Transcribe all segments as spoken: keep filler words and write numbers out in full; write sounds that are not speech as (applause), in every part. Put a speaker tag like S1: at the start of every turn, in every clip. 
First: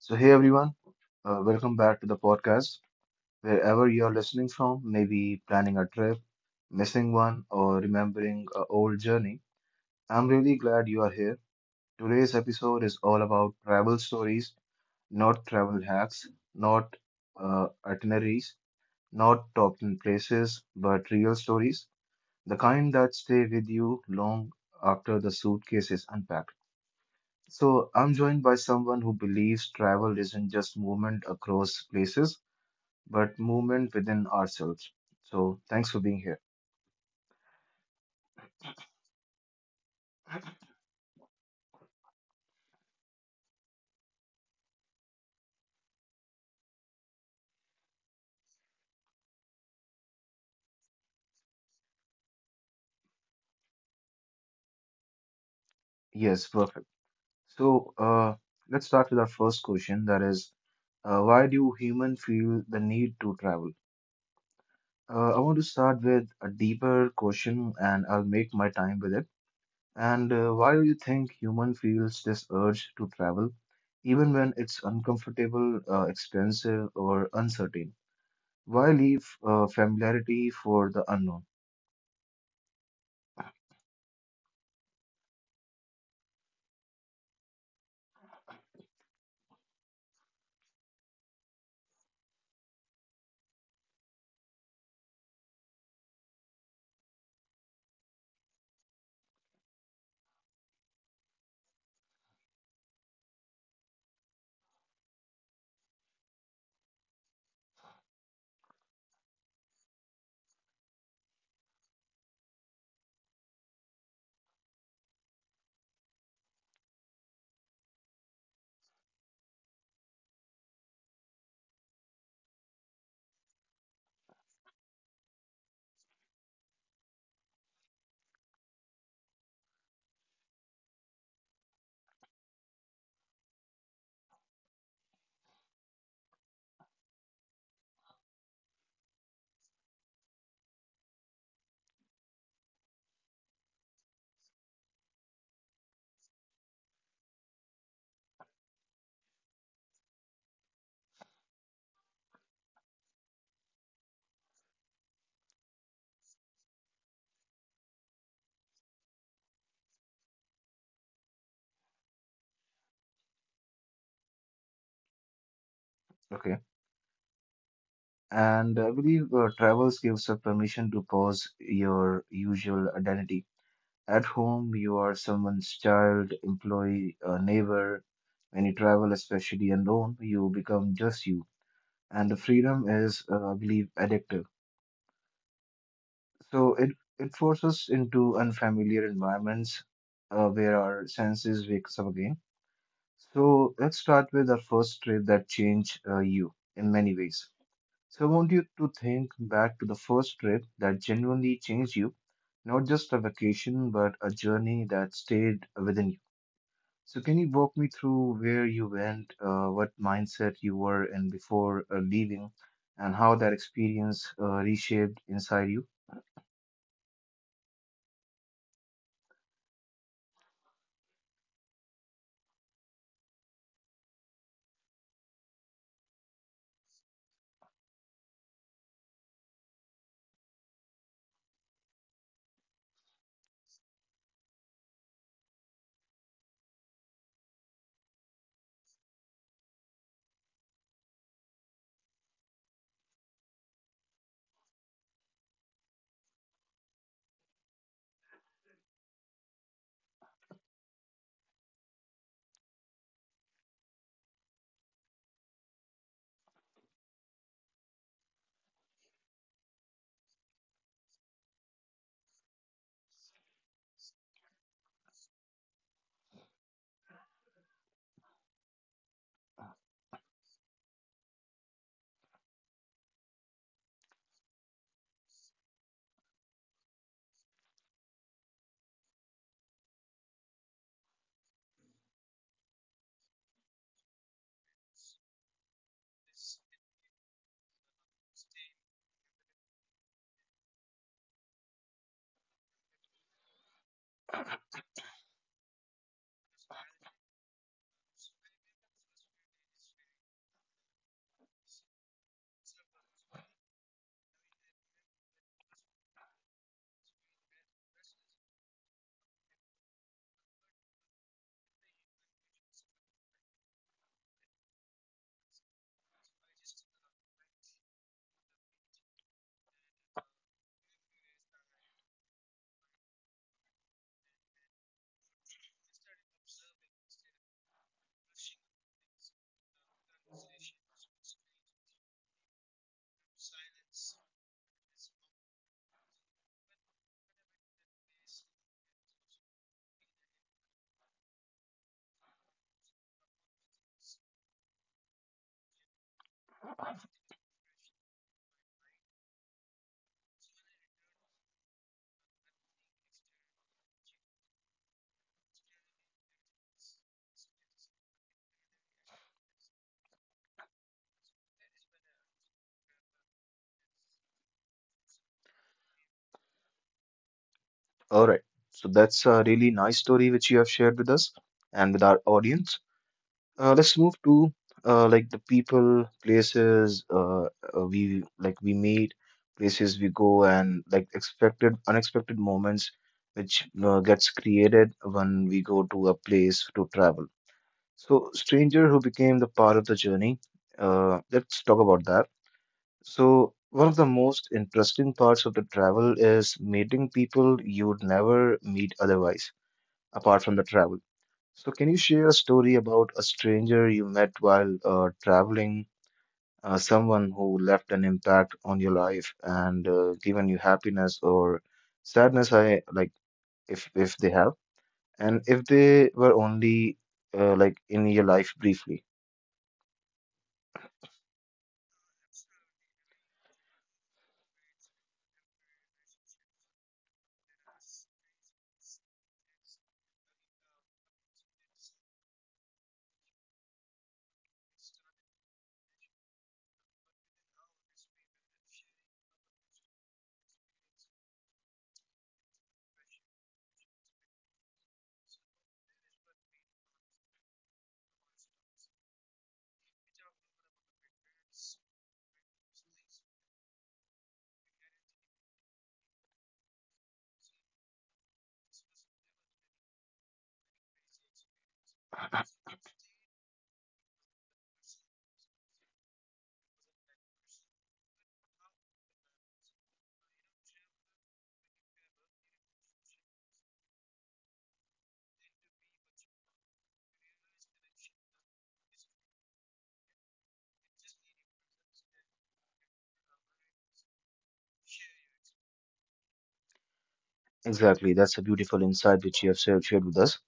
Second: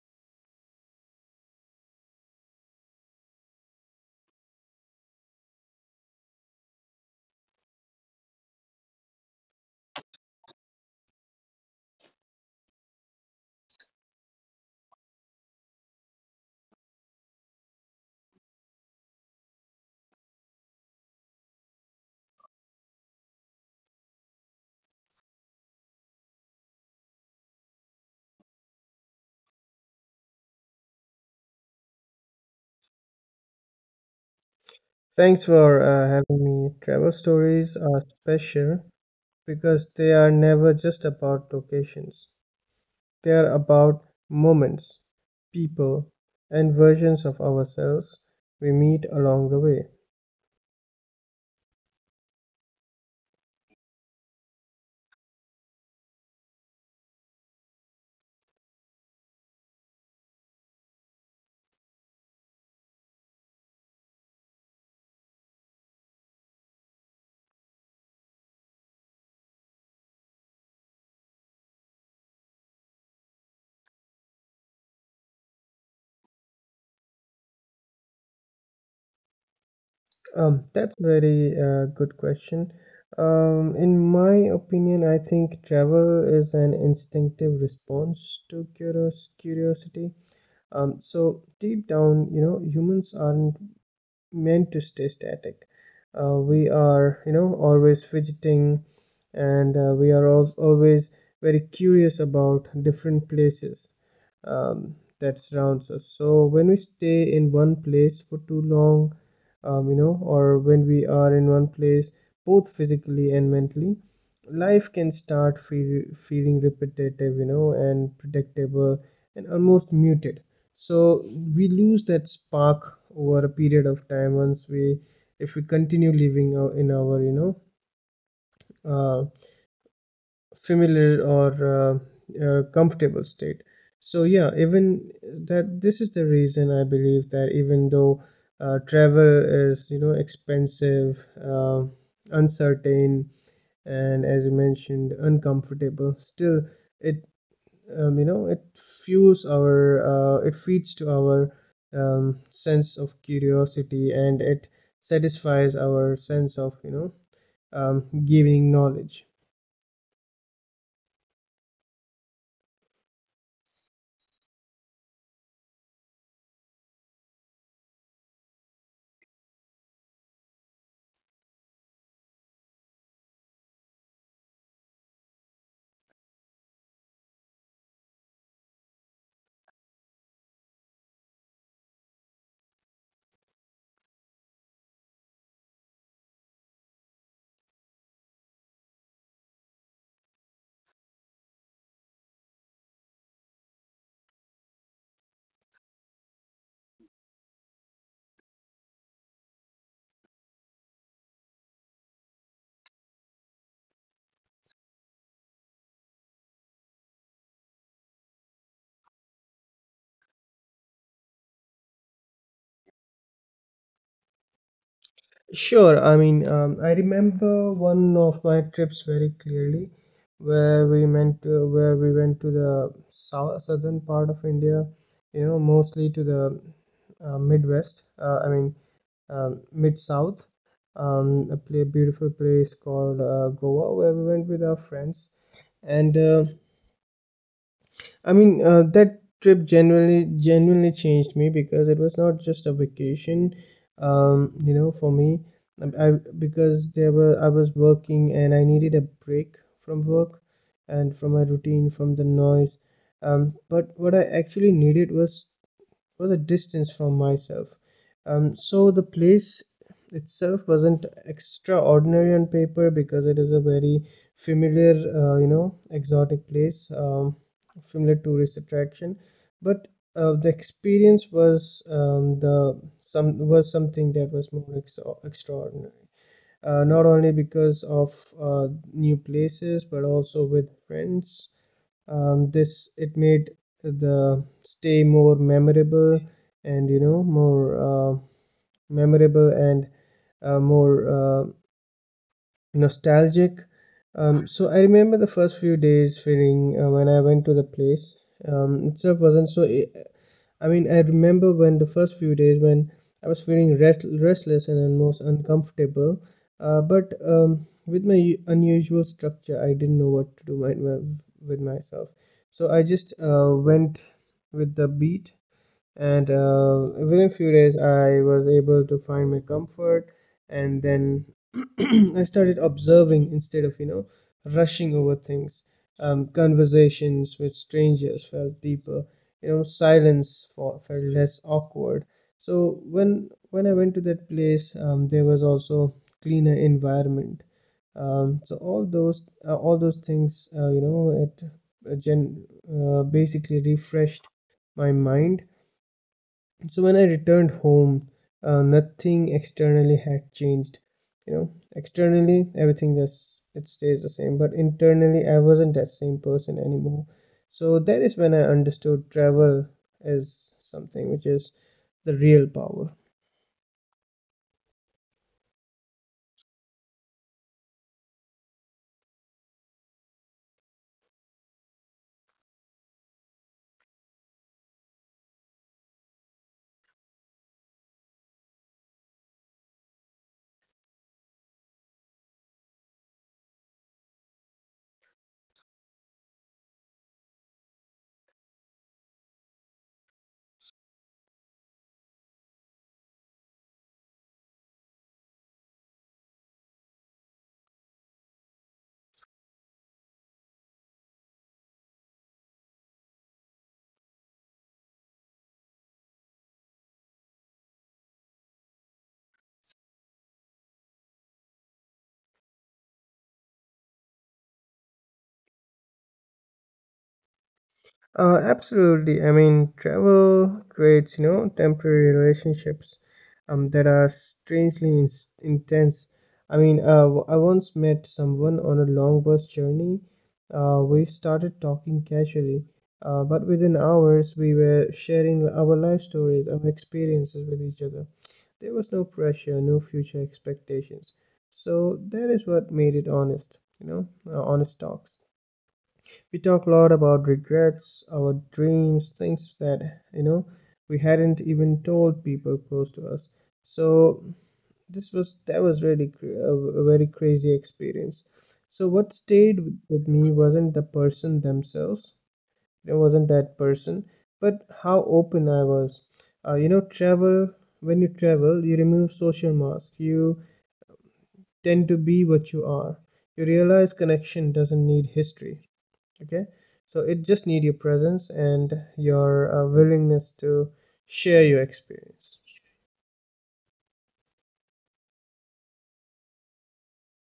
S1: So, hey everyone, uh, welcome back to the podcast. Wherever you're listening from, maybe planning a trip, missing one, or remembering an old journey, I'm really glad you are here. Today's episode is all about travel stories, not travel hacks, not uh, itineraries, not top ten places, but real stories, the kind that stay with you long after the suitcase is unpacked. So, I'm joined by someone who believes travel isn't just movement across places but movement within ourselves. So thanks for being here.
S2: Thanks for uh, having me. Travel stories are special because they are never just about locations, they are about moments, people, and versions of ourselves we meet along the way.
S1: Yes, perfect. So uh, let's start with our first question. That is, uh, why do humans feel the need to travel? Uh, I want to start with a deeper question, and I'll make my time with it. And uh, why do you think human feels this urge to travel, even when it's uncomfortable, uh, expensive, or uncertain? Why leave uh, familiarity for the unknown?
S2: Um, that's a very uh, good question. Um, in my opinion, I think travel is an instinctive response to curios- curiosity. Um, so deep down, you know, humans aren't meant to stay static. Uh, we are, you know, always fidgeting and uh, we are al- always very curious about different places um, that surrounds us. So when we stay in one place for too long, um, you know, or when we are in one place both physically and mentally, life can start feel, feeling repetitive, you know, and predictable and almost muted, so we lose that spark over a period of time once we, if we continue living ou- in our, you know, uh, familiar or uh, uh, comfortable state. So yeah, even that, this is the reason I believe that even though uh, travel is, you know, expensive, uh, uncertain, and as you mentioned uncomfortable, still it, um, you know, it fuels our, uh, it feeds to our um, sense of curiosity, and it satisfies our sense of, you know, um, gaining knowledge.
S1: Okay. And I believe uh, travels gives a permission to pause your usual identity. At home, you are someone's child, employee, uh, neighbor. When you travel, especially alone, you become just you. And the freedom is, uh, I believe, addictive. So it, it forces into unfamiliar environments uh, where our senses wakes up again. So let's start with our first trip that changed uh, you in many ways. So I want you to think back to the first trip that genuinely changed you, not just a vacation, but a journey that stayed within you. So can you walk me through where you went, uh, what mindset you were in before uh, leaving, and how that experience uh, reshaped inside you?
S2: Sure, I mean, um, I remember one of my trips very clearly where we meant to, where we went to the south southern part of India, you know, mostly to the uh, midwest uh, I mean, um, mid south, um, a play, beautiful place called uh, Goa, where we went with our friends. And uh, I mean, uh, that trip genuinely genuinely changed me because it was not just a vacation. Um, you know, for me, I, I- because there were, I was working and I needed a break from work and from my routine, from the noise. Um, but what I actually needed was was a distance from myself. Um, so the place itself wasn't extraordinary on paper, because it is a very familiar, uh, you know, exotic place, um, familiar tourist attraction. But uh, the experience was, um, the some was something that was more extra- extraordinary. Uh, not only because of uh, new places, but also with friends. Um, this It made the stay more memorable, and, you know, more uh, memorable and uh, more uh, nostalgic. Um, so I remember the first few days feeling uh, when I went to the place um, itself wasn't so e- I mean, I remember when the first few days when I was feeling rest- restless and almost uncomfortable. Uh, but um, with my u- unusual structure, I didn't know what to do my, my, with myself. So I just uh, went with the beat, and uh, within few days I was able to find my comfort. And then (clears throat) I started observing instead of, you know, rushing over things. Um, conversations with strangers felt deeper, you know, silence felt, felt less awkward. So when when I went to that place, um, there was also cleaner environment. Um, so all those, uh, all those things, uh, you know, it uh, gen- uh, basically refreshed my mind. So when I returned home, uh, nothing externally had changed. You know, externally everything just, it stays the same, but internally I wasn't that same person anymore. So that is when I understood travel is something which is the real power.
S1: All right. So that's a really nice story which you have shared with us and with our audience. Uh, let's move to uh, like the people, places uh, uh, we like we meet, places we go, and like expected, unexpected moments which uh, gets created when we go to a place to travel. So, stranger who became the part of the journey. Uh, let's talk about that. So, one of the most interesting parts of the travel is meeting people you'd never meet otherwise, apart from the travel. So, can you share a story about a stranger you met while uh, traveling, uh, someone who left an impact on your life and uh, given you happiness or sadness? I like if if they have, and if they were only uh, like in your life briefly.
S2: Uh, absolutely. I mean, travel creates, you know, temporary relationships um, that are strangely in- intense. I mean, uh, w- I once met someone on a long bus journey. Uh, we started talking casually, uh, but within hours, we were sharing our life stories, our experiences with each other. There was no pressure, no future expectations. So that is what made it honest, you know, uh, honest talks. We talk a lot about regrets, our dreams, things that, you know, we hadn't even told people close to us. So this was that was really cr- a, a very crazy experience. So what stayed with with me wasn't the person themselves. It wasn't that person, but how open I was. Uh, you know, travel. When you travel, you remove social mask. You tend to be what you are. You realize connection doesn't need history. Okay, so it just need your presence and your uh, willingness to share your experience.
S1: Exactly, that's a beautiful insight which you have shared shared with us.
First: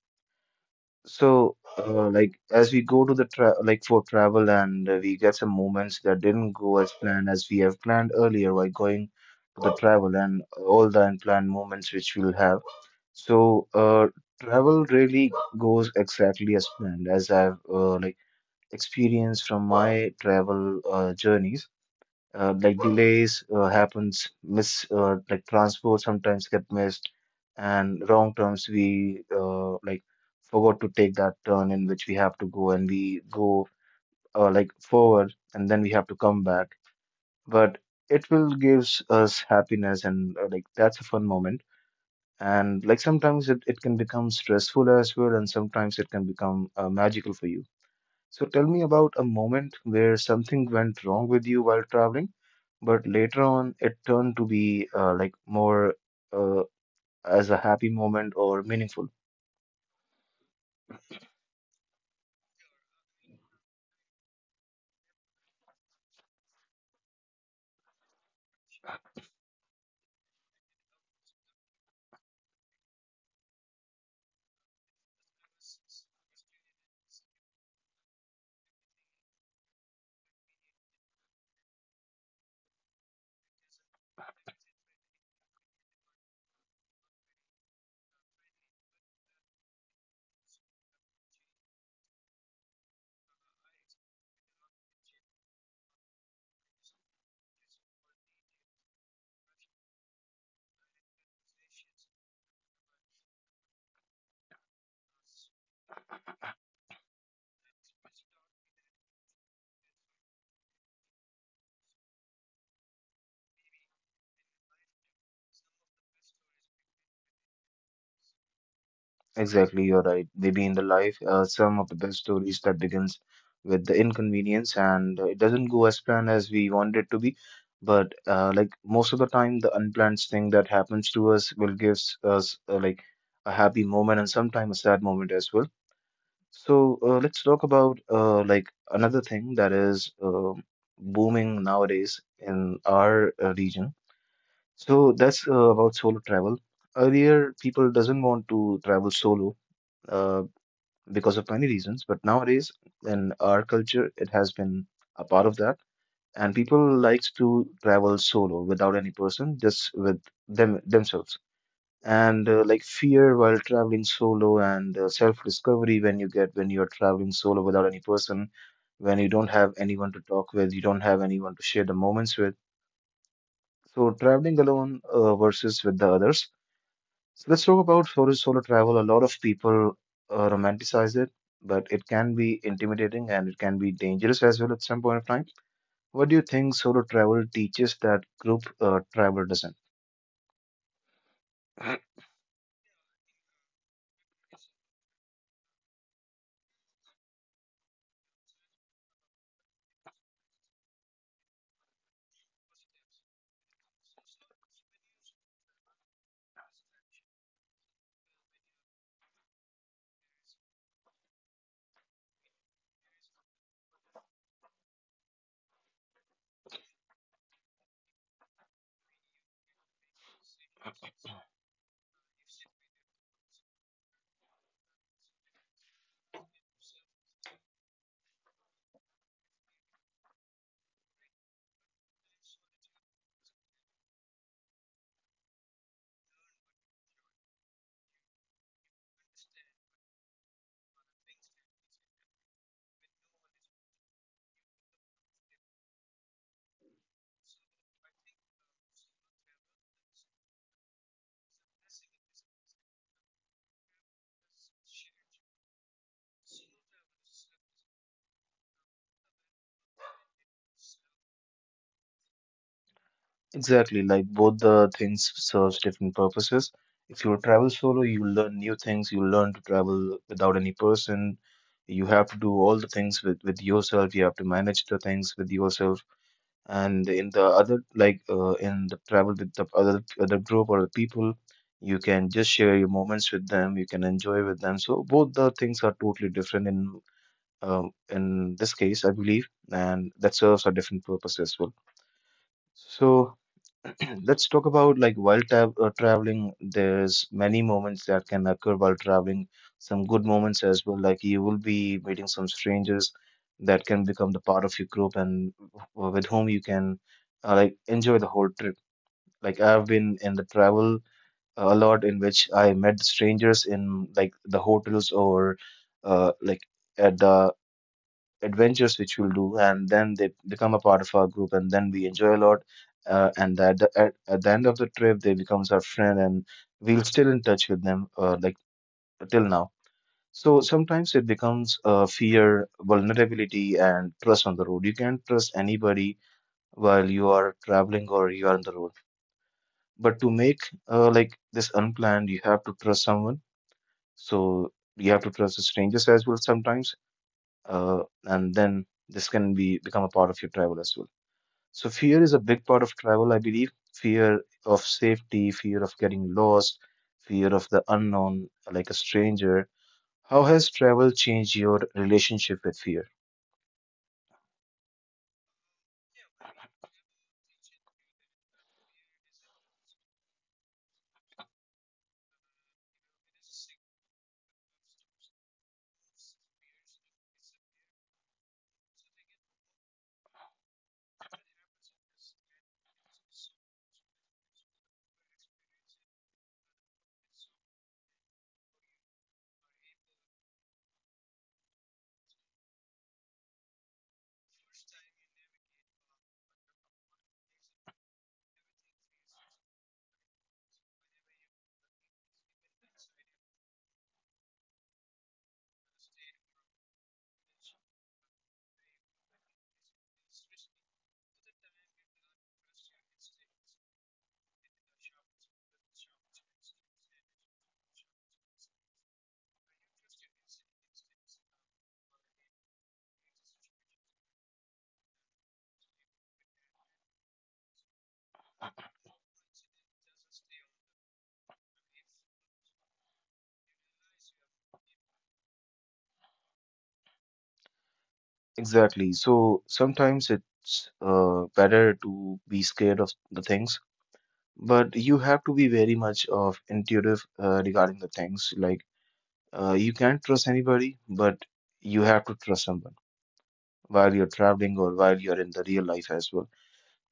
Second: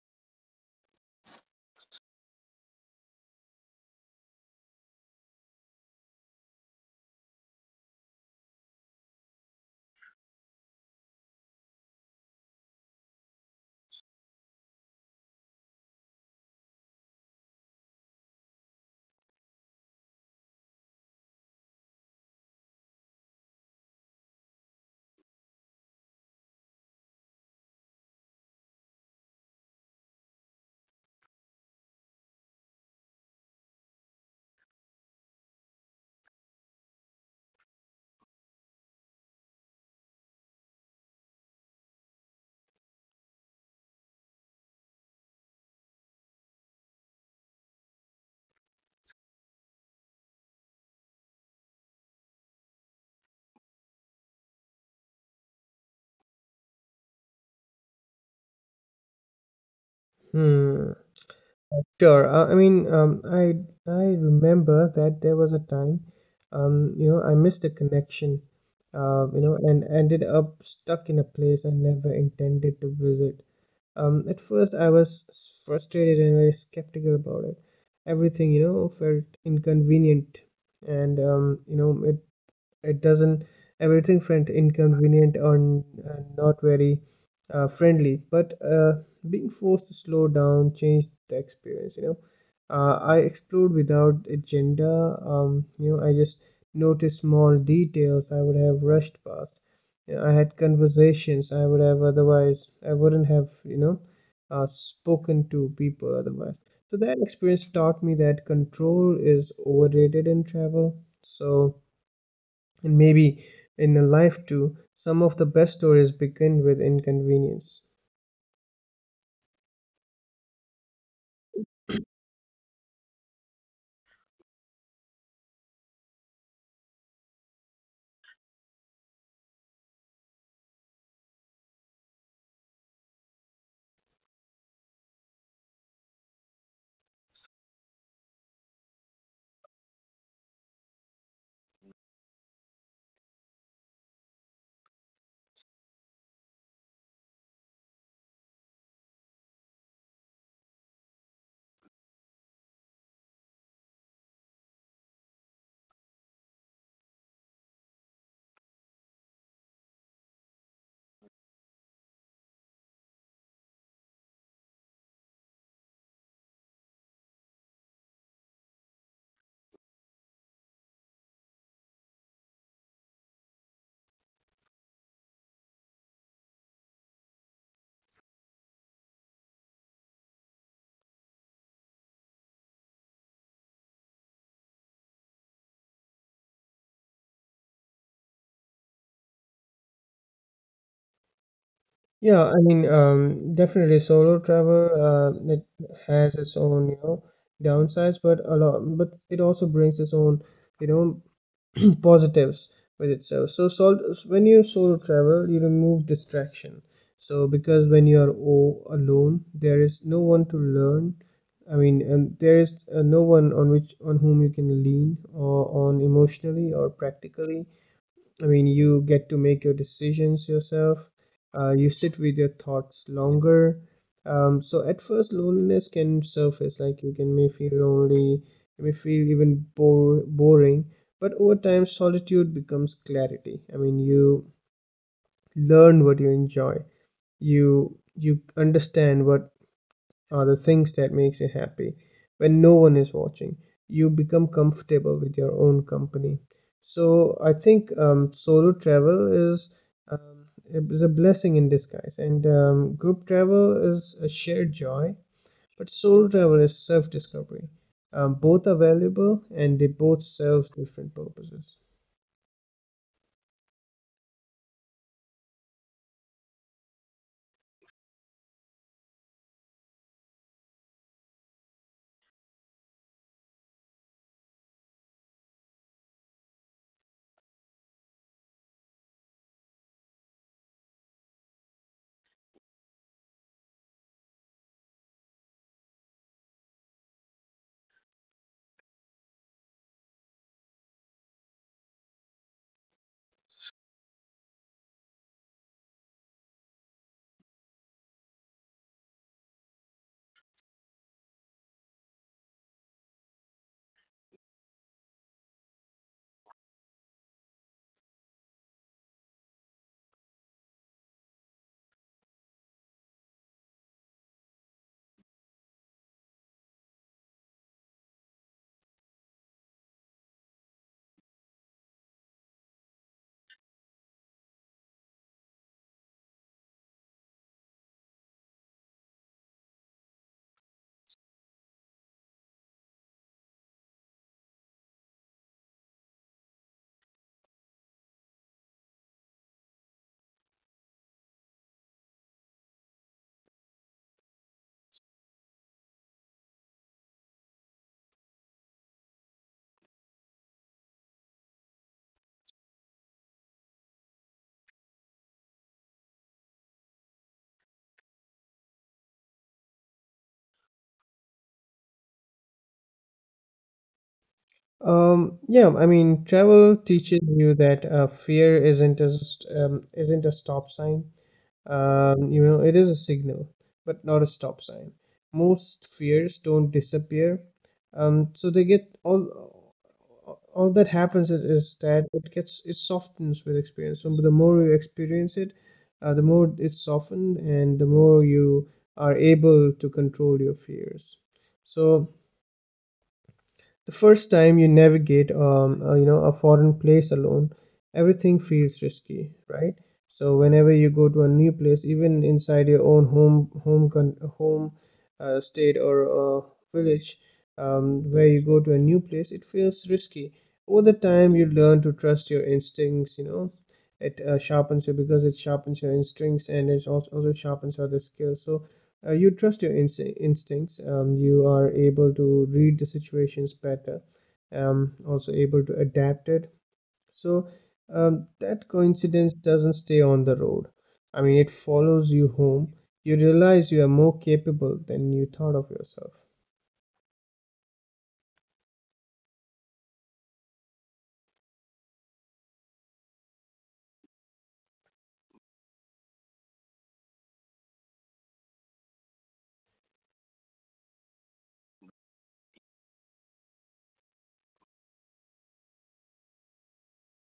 S1: So, uh, like as we go to the tra like for travel and uh, we get some moments that didn't go as planned as we have planned earlier while going to the travel and all the unplanned moments which we'll have. So, uh, travel really goes exactly as planned as I've uh, like experienced from my travel uh, journeys, uh, like delays uh, happens, miss uh, like transport sometimes get missed, and wrong turns, we uh, like forgot to take that turn in which we have to go and we go uh, like forward and then we have to come back. But it will gives us happiness and uh, like that's a fun moment, and like sometimes it, it can become stressful as well, and sometimes it can become uh, magical for you. So tell me about a moment where something went wrong with you while traveling, but later on, it turned to be uh, like more uh, as a happy moment or meaningful.
S2: Hmm. Sure, uh, I mean, um, i I remember that there was a time, um, you know, I missed a connection, uh, you know, and ended up stuck in a place I never intended to visit. Um, at first I was s- frustrated and very skeptical about it. Everything, you know, felt inconvenient, and um, you know, it doesn't, everything felt inconvenient and uh, not very uh, friendly. But uh, being forced to slow down changed the experience, you know. uh, I explored without agenda. Um, you know, I just noticed small details I would have rushed past. You know, I had conversations I would have otherwise, I wouldn't have, you know, uh, spoken to people otherwise. So that experience taught me that control is overrated in travel, so, and maybe in a life too, some of the best stories begin with inconvenience.
S1: Exactly, you're right. They be in the life. Uh, some of the best stories that begins with the inconvenience and uh, it doesn't go as planned as we want it to be. But uh, like most of the time, the unplanned thing that happens to us will give us uh, like a happy moment and sometimes a sad moment as well. So uh, let's talk about uh, like another thing that is um booming nowadays in our uh, region. So that's uh, about solo travel. Earlier, people doesn't want to travel solo uh, because of many reasons, but nowadays in our culture, it has been a part of that, and people likes to travel solo without any person, just with them themselves, and uh, like fear while traveling solo and uh, self-discovery when you get when you're traveling solo without any person, when you don't have anyone to talk with, you don't have anyone to share the moments with. So traveling alone uh, versus with the others. So let's talk about solo solo travel. A lot of people uh, romanticize it, but it can be intimidating and it can be dangerous as well at some point of time. What do you think solo travel teaches that group uh, travel doesn't?
S2: Yeah, I mean, um, definitely solo travel, uh, it has its own, you know, downsides, but a lot, but it also brings its own, you know, (clears throat) positives with itself. So sol- when you solo travel, you remove distraction. So because when you are o- alone, there is no one to learn, I mean, and there is uh, no one on which, on whom you can lean or on, emotionally or practically. I mean, you get to make your decisions yourself. Uh, you sit with your thoughts longer. Um, so at first, loneliness can surface, like you can, may feel lonely, you may feel even bore, boring. But over time, solitude becomes clarity. I mean, you learn what you enjoy. You you understand what are the things that makes you happy when no one is watching. You become comfortable with your own company. So I think, um, solo travel is, um, is a blessing in disguise, and um, group travel is a shared joy, but solo travel is self-discovery. Um, both are valuable and they both serve different purposes.
S1: Exactly, like both the things serves different purposes. If you travel solo, you learn new things, you learn to travel without any person. You have to do all the things with, with yourself, you have to manage the things with yourself. And in the other, like uh, in the travel with the other other group or the people, you can just share your moments with them, you can enjoy with them. So both the things are totally different in um in this case, I believe, and that serves a different purpose as well. So (clears throat) let's talk about like while tra uh, traveling, there's many moments that can occur while traveling. Some good moments as well, like you will be meeting some strangers that can become the part of your group and w- with whom you can uh, like enjoy the whole trip. Like I've been in the travel a lot in which I met strangers in like the hotels or uh, like at the adventures which we'll do, and then they become a part of our group and then we enjoy a lot, uh, and at the, at, at the end of the trip they becomes our friend, and we'll still in touch with them uh, like till now. So sometimes it becomes uh, fear, vulnerability and trust on the road. You can't trust anybody while you are traveling or you are on the road, but to make uh, like this unplanned you have to trust someone. So you have to trust the strangers as well sometimes, uh, and then this can be become a part of your travel as well. So fear is a big part of travel, I believe. Fear of safety, fear of getting lost, fear of the unknown, like a stranger. How has travel changed your relationship with fear?
S2: Um, yeah, I mean, travel teaches you that uh, fear isn't just, um, isn't a stop sign. Um, you know, it is a signal, but not a stop sign. Most fears don't disappear. Um, so they get all all that happens is, is that it gets, it softens with experience. So the more you experience it, uh, the more it's softened, and the more you are able to control your fears. So the first time you navigate um, uh, you know, a foreign place alone, everything feels risky, right? So whenever you go to a new place, even inside your own home home con- home uh, state or uh, village, um, where you go to a new place, it feels risky. Over the time, you learn to trust your instincts. You know, it uh, sharpens you because it sharpens your instincts, and it also, also sharpens other skills. So uh, you trust your inst- instincts, um, you are able to read the situations better, um, also able to adapt it. So um, that coincidence doesn't stay on the road, I mean it follows you home. You realize you are more capable than you thought of yourself.
S1: Exactly. So sometimes it's uh, better to be scared of the things, but you have to be very much of intuitive uh, regarding the things. Like uh, you can't trust anybody, but you have to trust somebody while you're traveling or while you're in the real life as well,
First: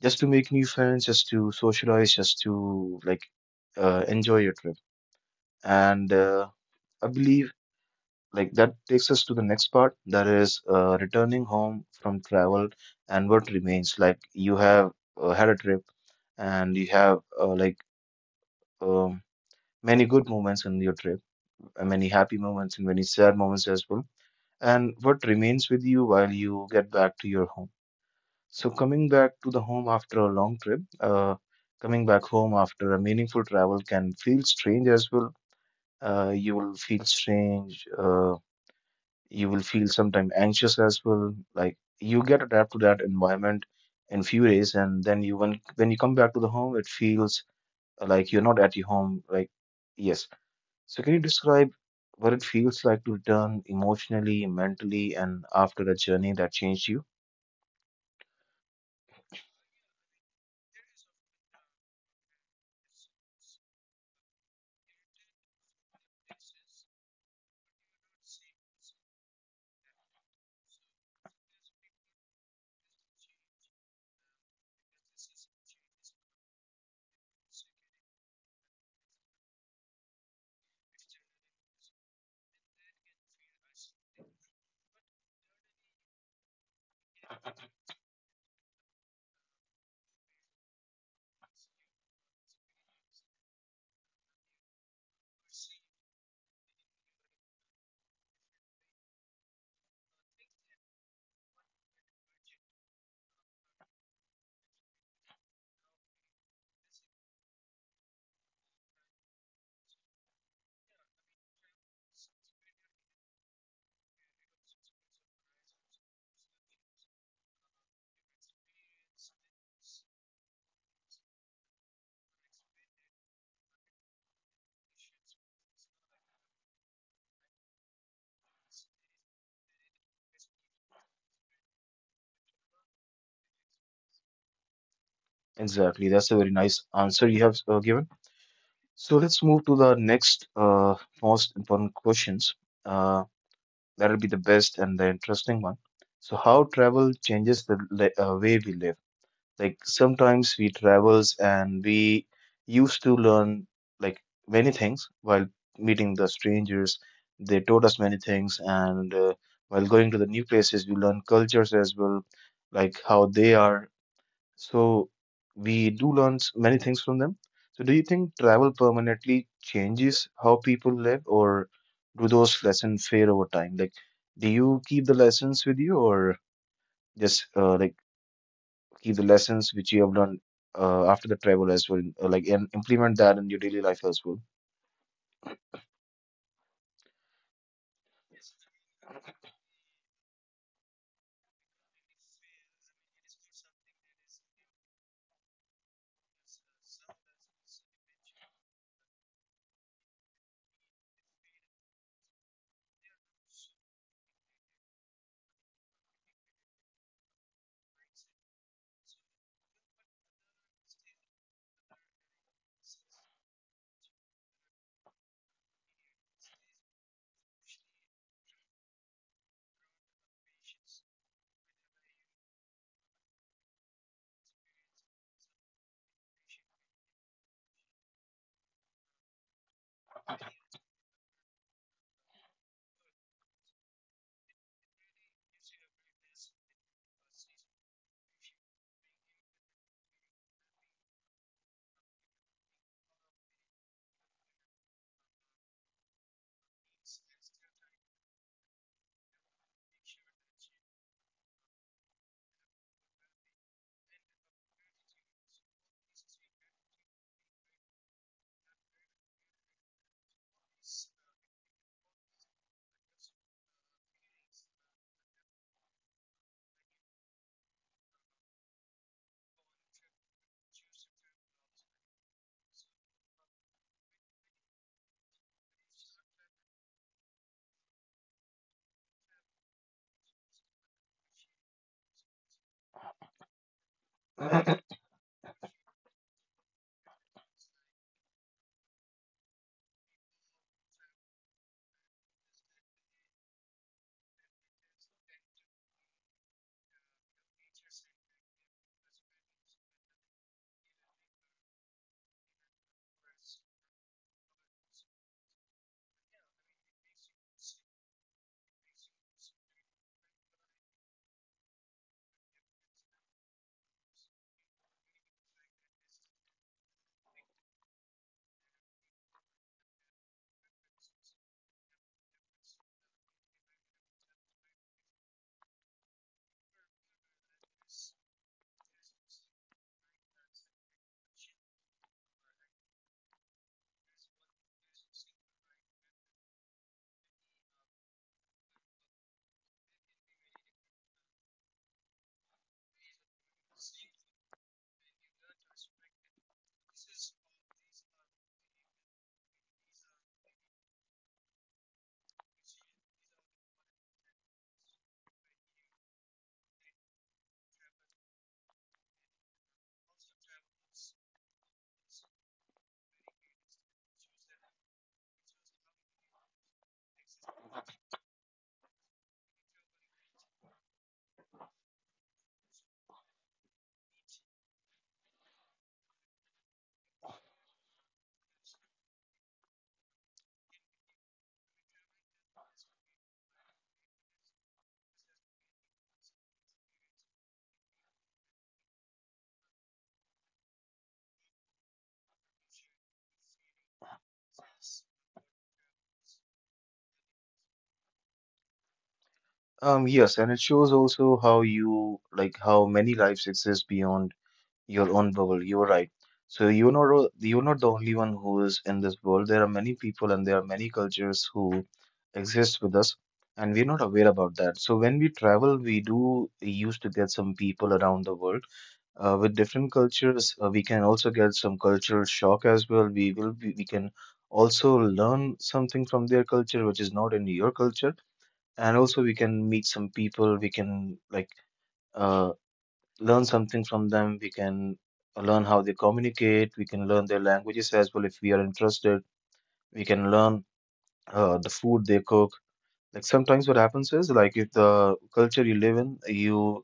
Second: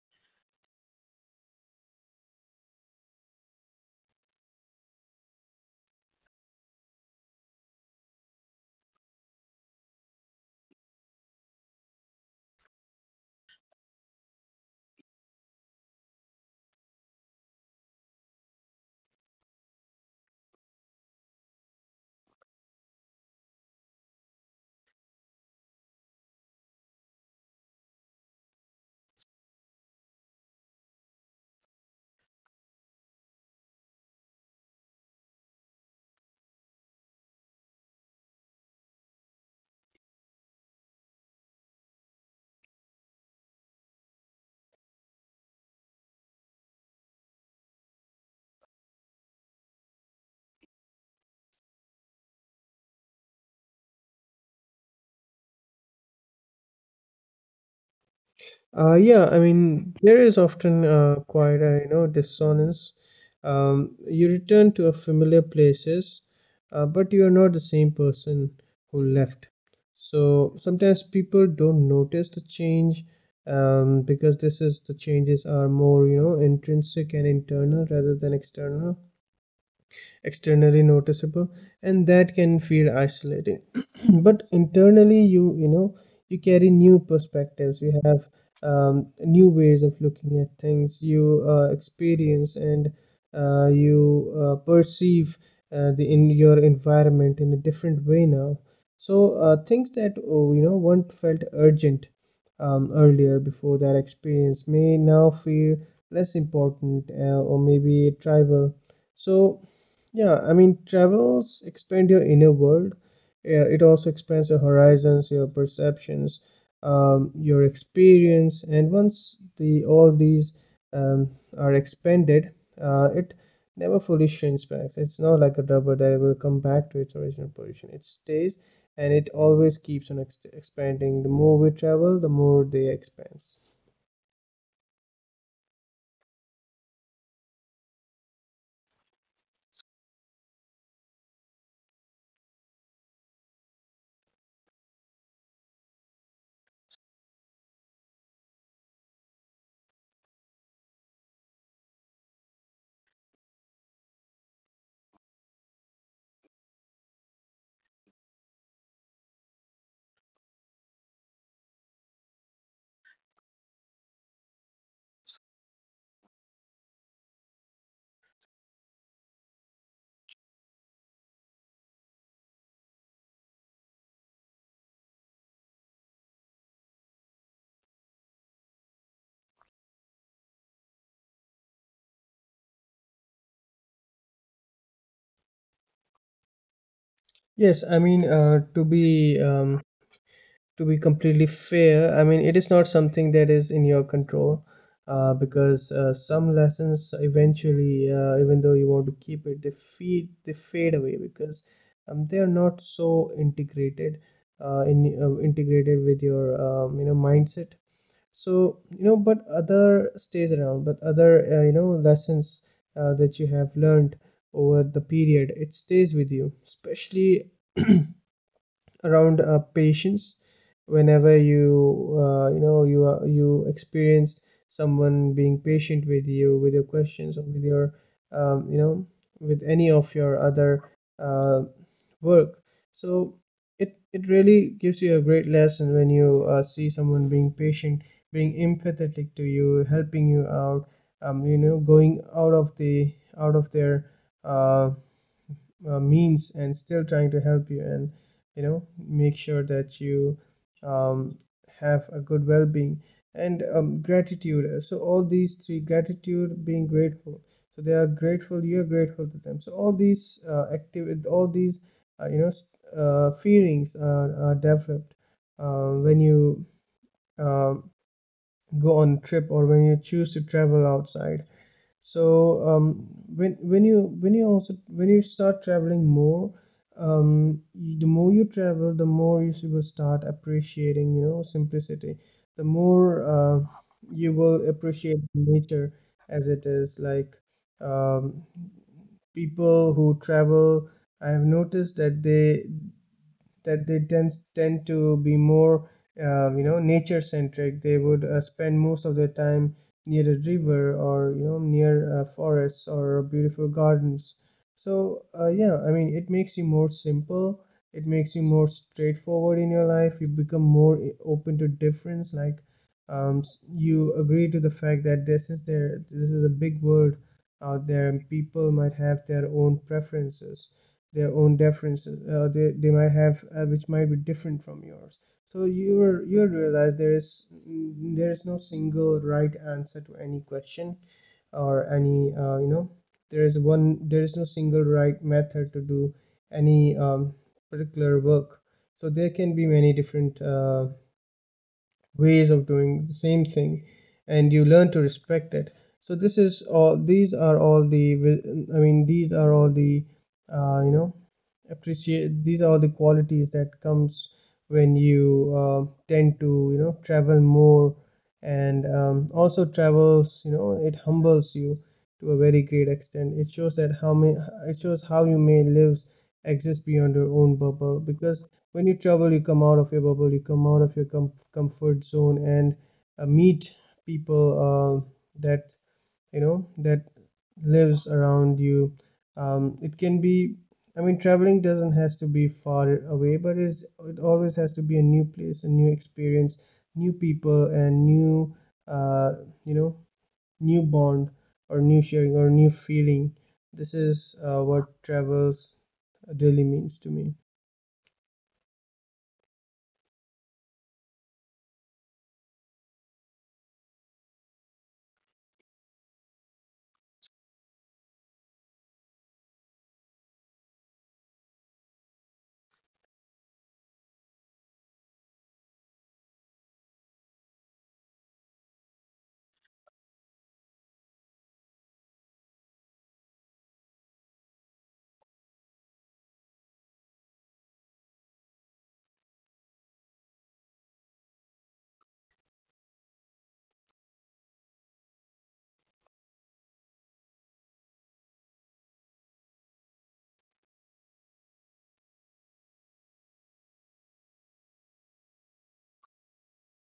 S1: just to make new friends, just to socialize, just to like uh, enjoy your trip. And uh, I believe like that takes us to the next part, that is uh, returning home from travel and what remains. Like you have uh, had a trip and you have uh, like um, many good moments in your trip, and many happy moments and many sad moments as well. And what remains with you while you get back to your home? So coming back to the home after a long trip, uh, coming back home after a meaningful travel can feel strange as well. Uh, you will feel strange. Uh, you will feel sometimes anxious as well. Like you get adapted to that environment in few days, and then you when when you come back to the home, it feels like you're not at your home. Like yes. So can you describe what it feels like to return emotionally, mentally, and after a journey that changed you?
S2: Uh, yeah, I mean, there is often uh, quite a, you know, dissonance. Um, you return to a familiar places, uh, but you are not the same person who left. So sometimes people don't notice the change, um, because this is the changes are more, you know, intrinsic and internal rather than external, externally noticeable, and that can feel isolating. (clears throat) But internally you, you know, you carry new perspectives, you have, um, new ways of looking at things. You uh, experience and uh, you uh, perceive uh, the, in your environment in a different way now. So uh, things that, oh, you know, once felt urgent um, earlier before that experience, may now feel less important, uh, or maybe trivial. So yeah, I mean, travels expand your inner world. Yeah, it also expands your horizons, your perceptions, um, your experience, and once the all these, um, are expanded, uh, it never fully shrinks back. It's not like a rubber that will come back to its original position. It stays, and it always keeps on ex- expanding. The more we travel, the more they expand.
S1: Exactly. That's a very nice answer you have uh, given. So let's move to the next uh, most important questions. Uh, that'll be the best and the interesting one. So how travel changes the li- uh, way we live. Like sometimes we travels and we used to learn like many things while meeting the strangers. They taught us many things, and uh, while going to the new places, we learn cultures as well, like how they are. So we do learn s- many things from them. So do you think travel permanently changes how people live, or do those lessons fade over time? Like, do you keep the lessons with you, or just uh, like keep the lessons which you have learned uh, after the travel as well, uh, like and implement that in your daily life as well?
S2: Yes, I mean, uh, to be, um, to be completely fair, I mean, it is not something that is in your control, uh, because uh, some lessons eventually, uh, even though you want to keep it, they feed, they fade away because um, they are not so integrated, uh, in uh, integrated with your, um, you know, mindset. So you know, but other stays around, but other uh, you know lessons uh, that you have learned over the period, it stays with you, especially around uh, patience whenever you uh, you know you are you experienced someone being patient with you, with your questions, or with your um, you know with any of your other uh, work. So it it really gives you a great lesson when you uh, see someone being patient, being empathetic to you, helping you out, um, you know going out of the out of their uh, uh, means and still trying to help you and you know make sure that you um, have a good well-being. And um, gratitude, so all these three: gratitude, being grateful, so they are grateful, you're grateful to them. So all these uh, active all these uh, you know uh, feelings are, are developed uh, when you um, go on trip or when you choose to travel outside. So um, when when you when you also when you start traveling more, um, y- the more you travel, the more you s- will start appreciating, you know, simplicity. The more uh, you will
S1: (clears throat)
S2: appreciate nature as it is. Like, um, people who travel, I have noticed that they that they tend tend to be more uh, you know nature centric. They would uh, spend most of their time near a river or, you know, near uh, forests or beautiful gardens. So uh, yeah, I mean, it makes you more simple, it makes you more straightforward in your life. You become more i- open to difference. Like, um, s- you agree to the fact that this is their this is a big world out there and people might have their own preferences, their own differences uh, they, they might have, uh, which might be different from yours. So you you realize there is mm, there is no single right answer to any question or any, uh, you know there is one there is no single right method to do any um, particular work. So there can be many different uh, ways of doing the same thing, and you learn to respect it. So this is all these are all the, I mean, these are all the uh, you know appreciate these are the qualities that comes when you uh, tend to, you know, travel more. And um, also travels, you know, it humbles you to a very great extent. It shows that how may it shows how you may live exist beyond your own bubble, because when you travel you come out of your bubble, you come out of your com- comfort zone and uh, meet people uh, that, you know, that lives around you. Um, it can be, I mean, traveling doesn't has to be far away, but it's, it always has to be a new place, a new experience, new people and new uh, you know new bond or new sharing or new feeling. This is uh, what travels really means to me.
S1: Um, yes, and it shows also how you like how many lives exist beyond your own bubble. You're right. So you're not o- you're not the only one who is in this world. There are many people and there are many cultures who exist with us, and we're not aware about that. So when we travel, we do used to get some people around the world uh, with different cultures. Uh, we can also get some cultural shock as well. We will be, we can also learn something from their culture which is not in your culture, and also we can meet some people. We can like. uh, learn something from them. We can learn how they communicate. We can learn their languages as well if we are interested. We can learn uh, the food they cook. Like sometimes what happens is like if the culture you live in, you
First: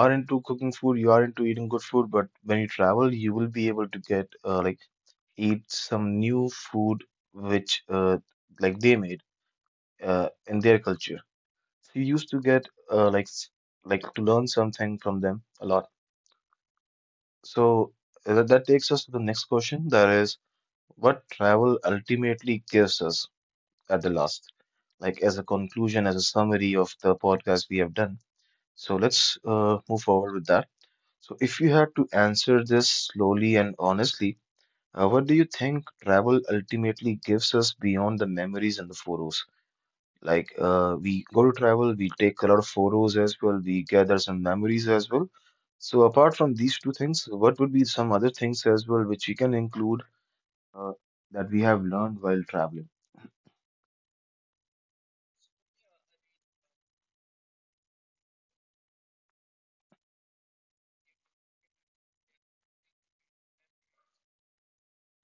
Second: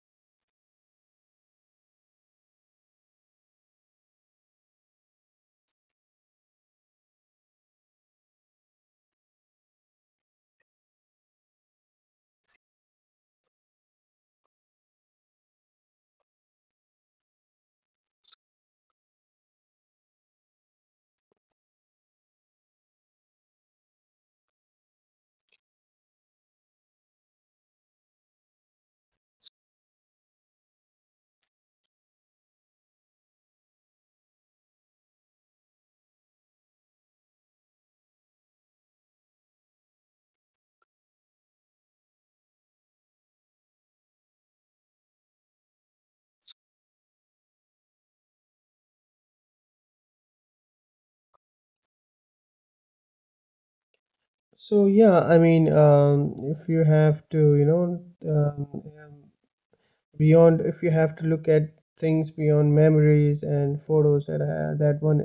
S1: are into cooking food, you are into eating good food, but when you travel, you will be able to get uh, like eat some new food which uh, like they made uh, in their culture. So you used to get uh, like s- like to learn something from them a lot. So uh, that takes us to the next question. That is, what travel ultimately gives us at the last, like as a conclusion, as a summary of the podcast we have done. So let's uh, move forward with that. So if you had to answer this slowly and honestly, uh, what do you think travel ultimately gives us beyond the memories and the photos? Like uh, we go to travel, we take a lot of photos as well, we gather some memories as well. So apart from these two things, what would be some other things as well which we can include uh, that we have learned while traveling?
S2: So yeah, I mean, um, if you have to, you know, um, beyond if you have to look at things beyond memories and photos that uh, that one,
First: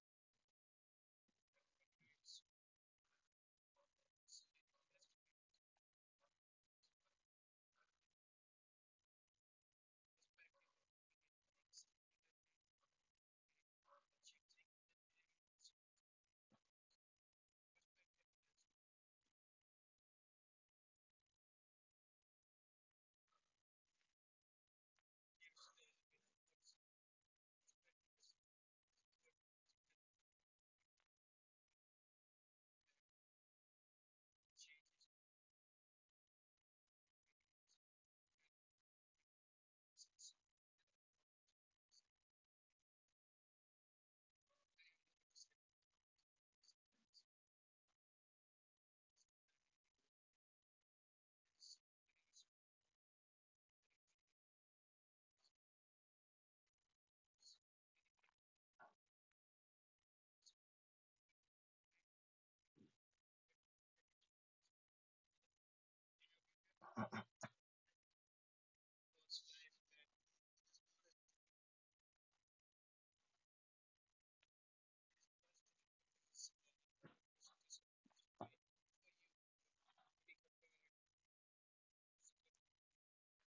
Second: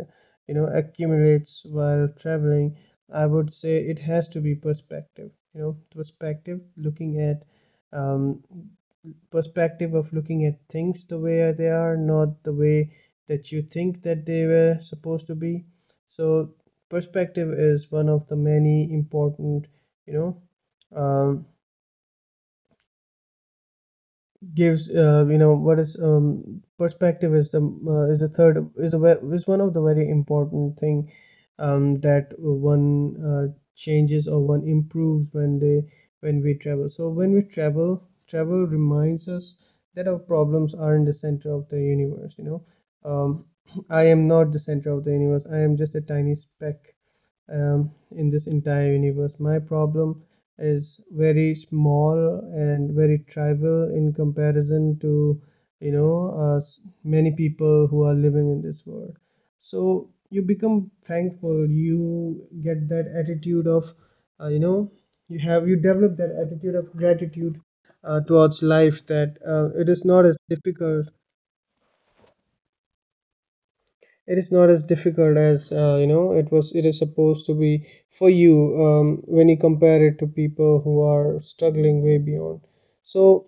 S2: you know, accumulates while traveling, I would say it has to be perspective. You know, perspective, looking at, um, perspective of looking at things the way they are, not the way that you think that they were supposed to be. So perspective is one of the many important, you know, um, gives uh, you know what is um, perspective is the uh, is the third is the ve- is one of the very important thing um, that one uh, changes, or one improves when they when we travel. So when we travel, travel reminds us that our problems aren't the center of the universe, you know. um, (clears throat) I am not the center of the universe, I am just a tiny speck um, in this entire universe. My problem is very small and very trivial in comparison to, you know, uh, s- many people who are living in this world. So you become thankful. You get that attitude of, uh, you know, you have you develop that attitude of gratitude uh, towards life, that uh, it is not as difficult, it is not as difficult as, uh, you know it was it is supposed to be for you, um, when you compare it to people who are struggling way beyond. So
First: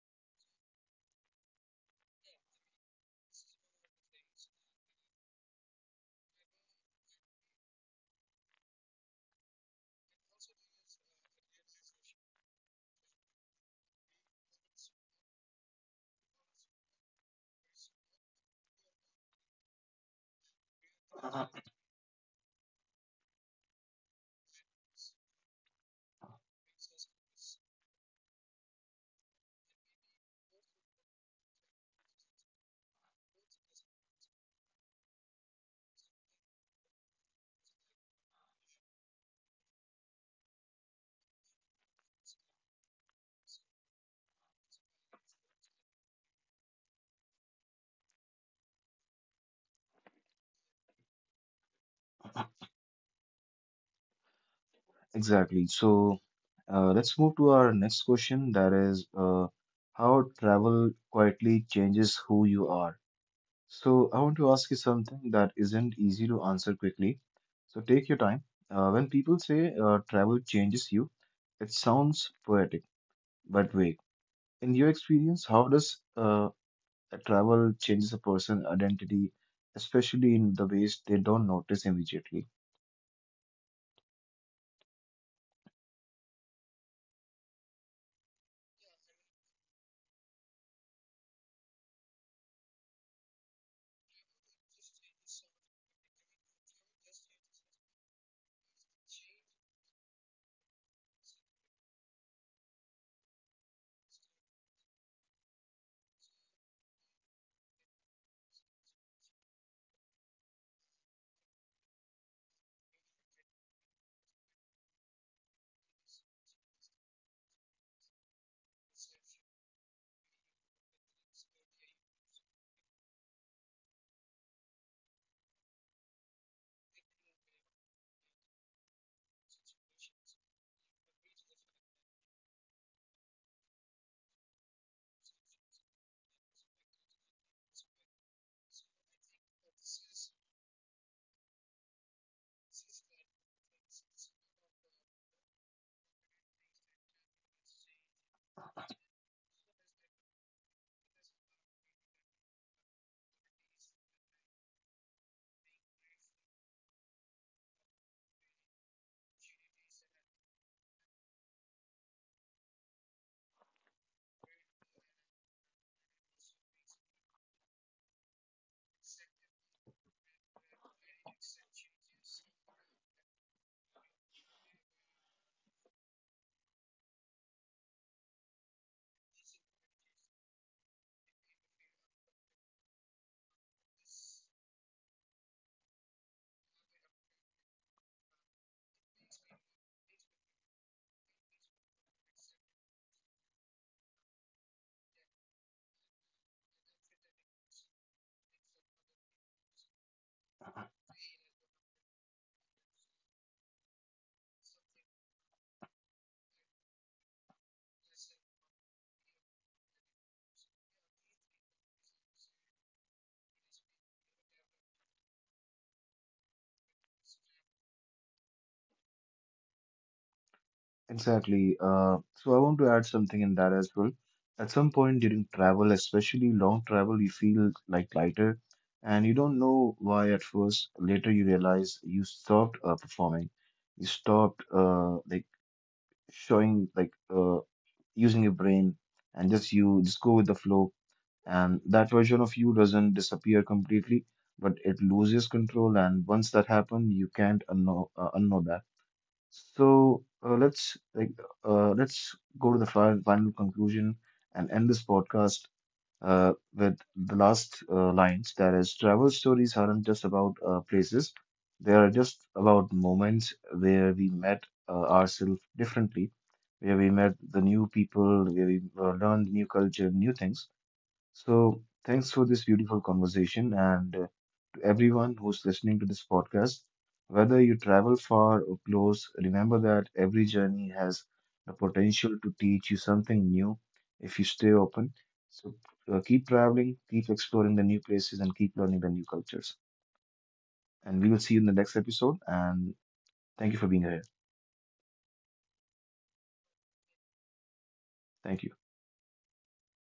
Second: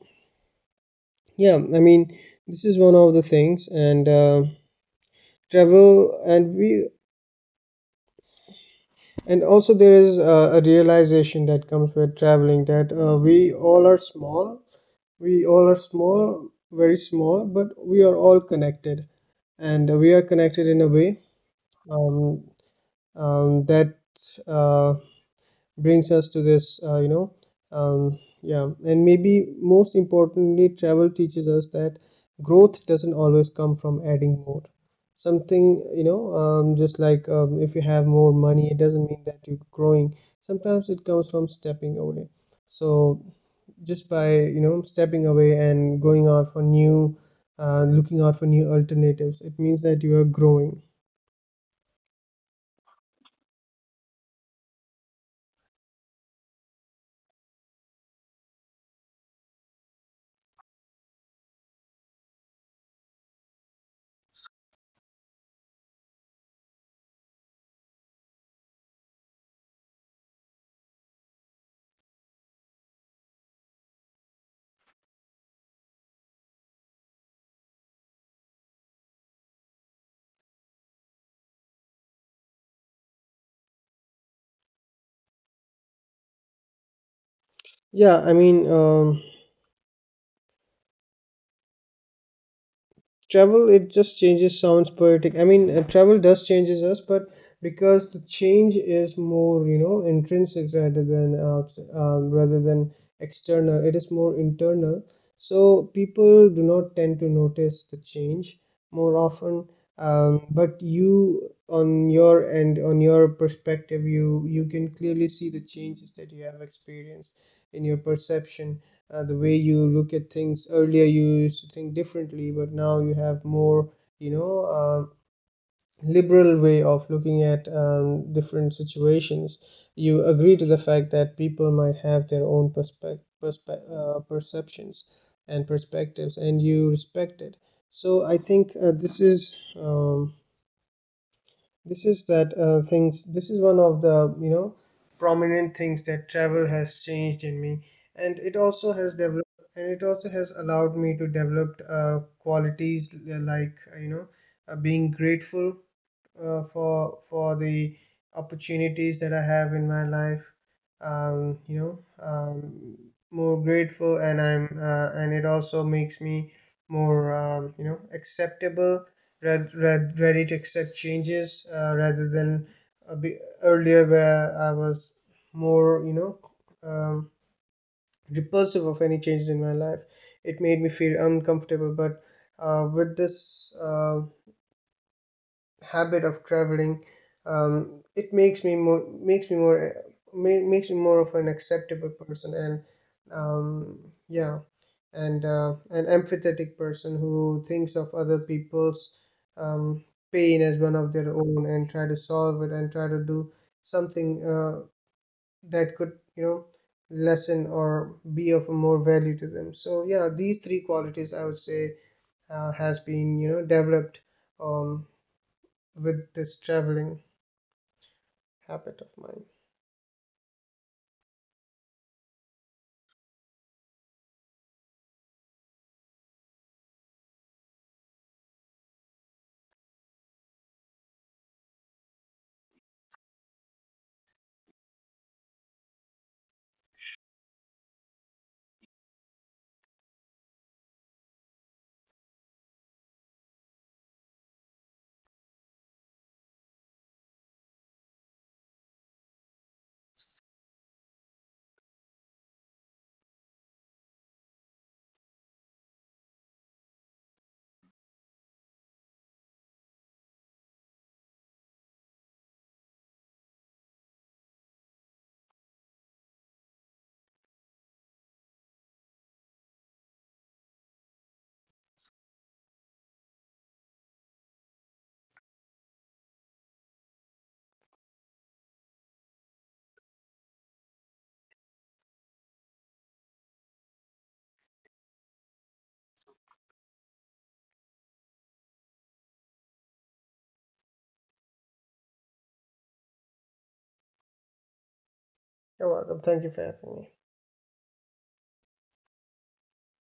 S2: yeah, I mean, this is one of the things. And uh, travel and we and also there is uh, a realization that comes with traveling, that uh, we all are small, we all are small very small, but we are all connected, and we are connected in a way
S1: (clears throat)
S2: um, um, that Uh. brings us to this, uh, you know um, yeah. And maybe most importantly, travel teaches us that growth doesn't always come from adding more something, you know. Um, just like, um, if you have more money, it doesn't mean that you're growing. Sometimes it comes from stepping away. So just by, you know, stepping away and going out for new uh, looking out for new alternatives, it means that you are growing.
S1: Exactly. So uh, let's move to our next question. That is, uh, how travel quietly changes who you are. So I want to ask you something that isn't easy to answer quickly. So take your time. Uh, when people say uh, travel changes you, it sounds poetic but vague. In your experience, how does uh, a travel changes a person's identity, especially in the ways they don't notice immediately?
S2: Yeah, I mean, um, travel it just changes sounds poetic. I mean, uh, travel does changes us, but because the change is more, you know, intrinsic rather than out, um, rather than external, it is more internal. So people do not tend to notice the change more often. Um, but you, on your end, on your perspective, you you can clearly see the changes that you have experienced in your perception. Uh, the way you look at things, earlier you used to think differently, but now you have more, you know, um liberal way of looking at um, different situations. You agree to the fact that people might have their own perspe- perspe- uh, perceptions and perspectives, and you respect it. So I think uh, this is um, this is that uh, things this is one of the, you know, prominent things that travel has changed in me. And it also has developed, and it also has allowed me to develop uh, qualities like, uh, like, you know, uh, being grateful uh, for for the opportunities that I have in my life. Um, you know, um, More grateful, and I'm uh, and it also makes me more, um, you know acceptable, read, read, ready to accept changes uh, rather than a bit earlier, where I was more, you know, um, repulsive of any changes in my life. It made me feel uncomfortable, but uh, with this. Uh, habit of traveling, um, it makes me more, makes me more ma- makes me more of an acceptable person. And um, yeah and uh, an empathetic person who thinks of other people's um, pain as one of their own, and try to solve it and try to do something uh, that could, you know, lessen or be of more value to them. So yeah, these three qualities, I would say, uh, has been, you know, developed um, with this traveling habit of mine.
S1: Exactly. Uh, so I want to add something in that as well. At some point during travel, especially long travel, you feel like lighter and you don't know why at first. Later you realize you stopped uh, performing. You stopped uh, like showing like uh, using your brain and just you just go with the flow. And that version of you doesn't disappear completely, but it loses control. And once that happens, you can't unknow uh, unknow that. So uh, let's like uh, let's go to the final, final conclusion and end this podcast uh, with the last uh, lines. That is, travel stories aren't just about uh, places; they are just about moments where we met uh, ourselves differently, where we met the new people, where we uh, learned new culture, new things. So thanks for this beautiful conversation and. uh, everyone who's listening to this podcast. Whether you travel far or close, remember that every journey has the potential to teach you something new if you stay open. So uh, keep traveling, keep exploring the new places, and keep learning the new cultures. And we will see you in the next episode. And thank you for being here.
S2: You're welcome. Thank you for having me.
S1: Thank you.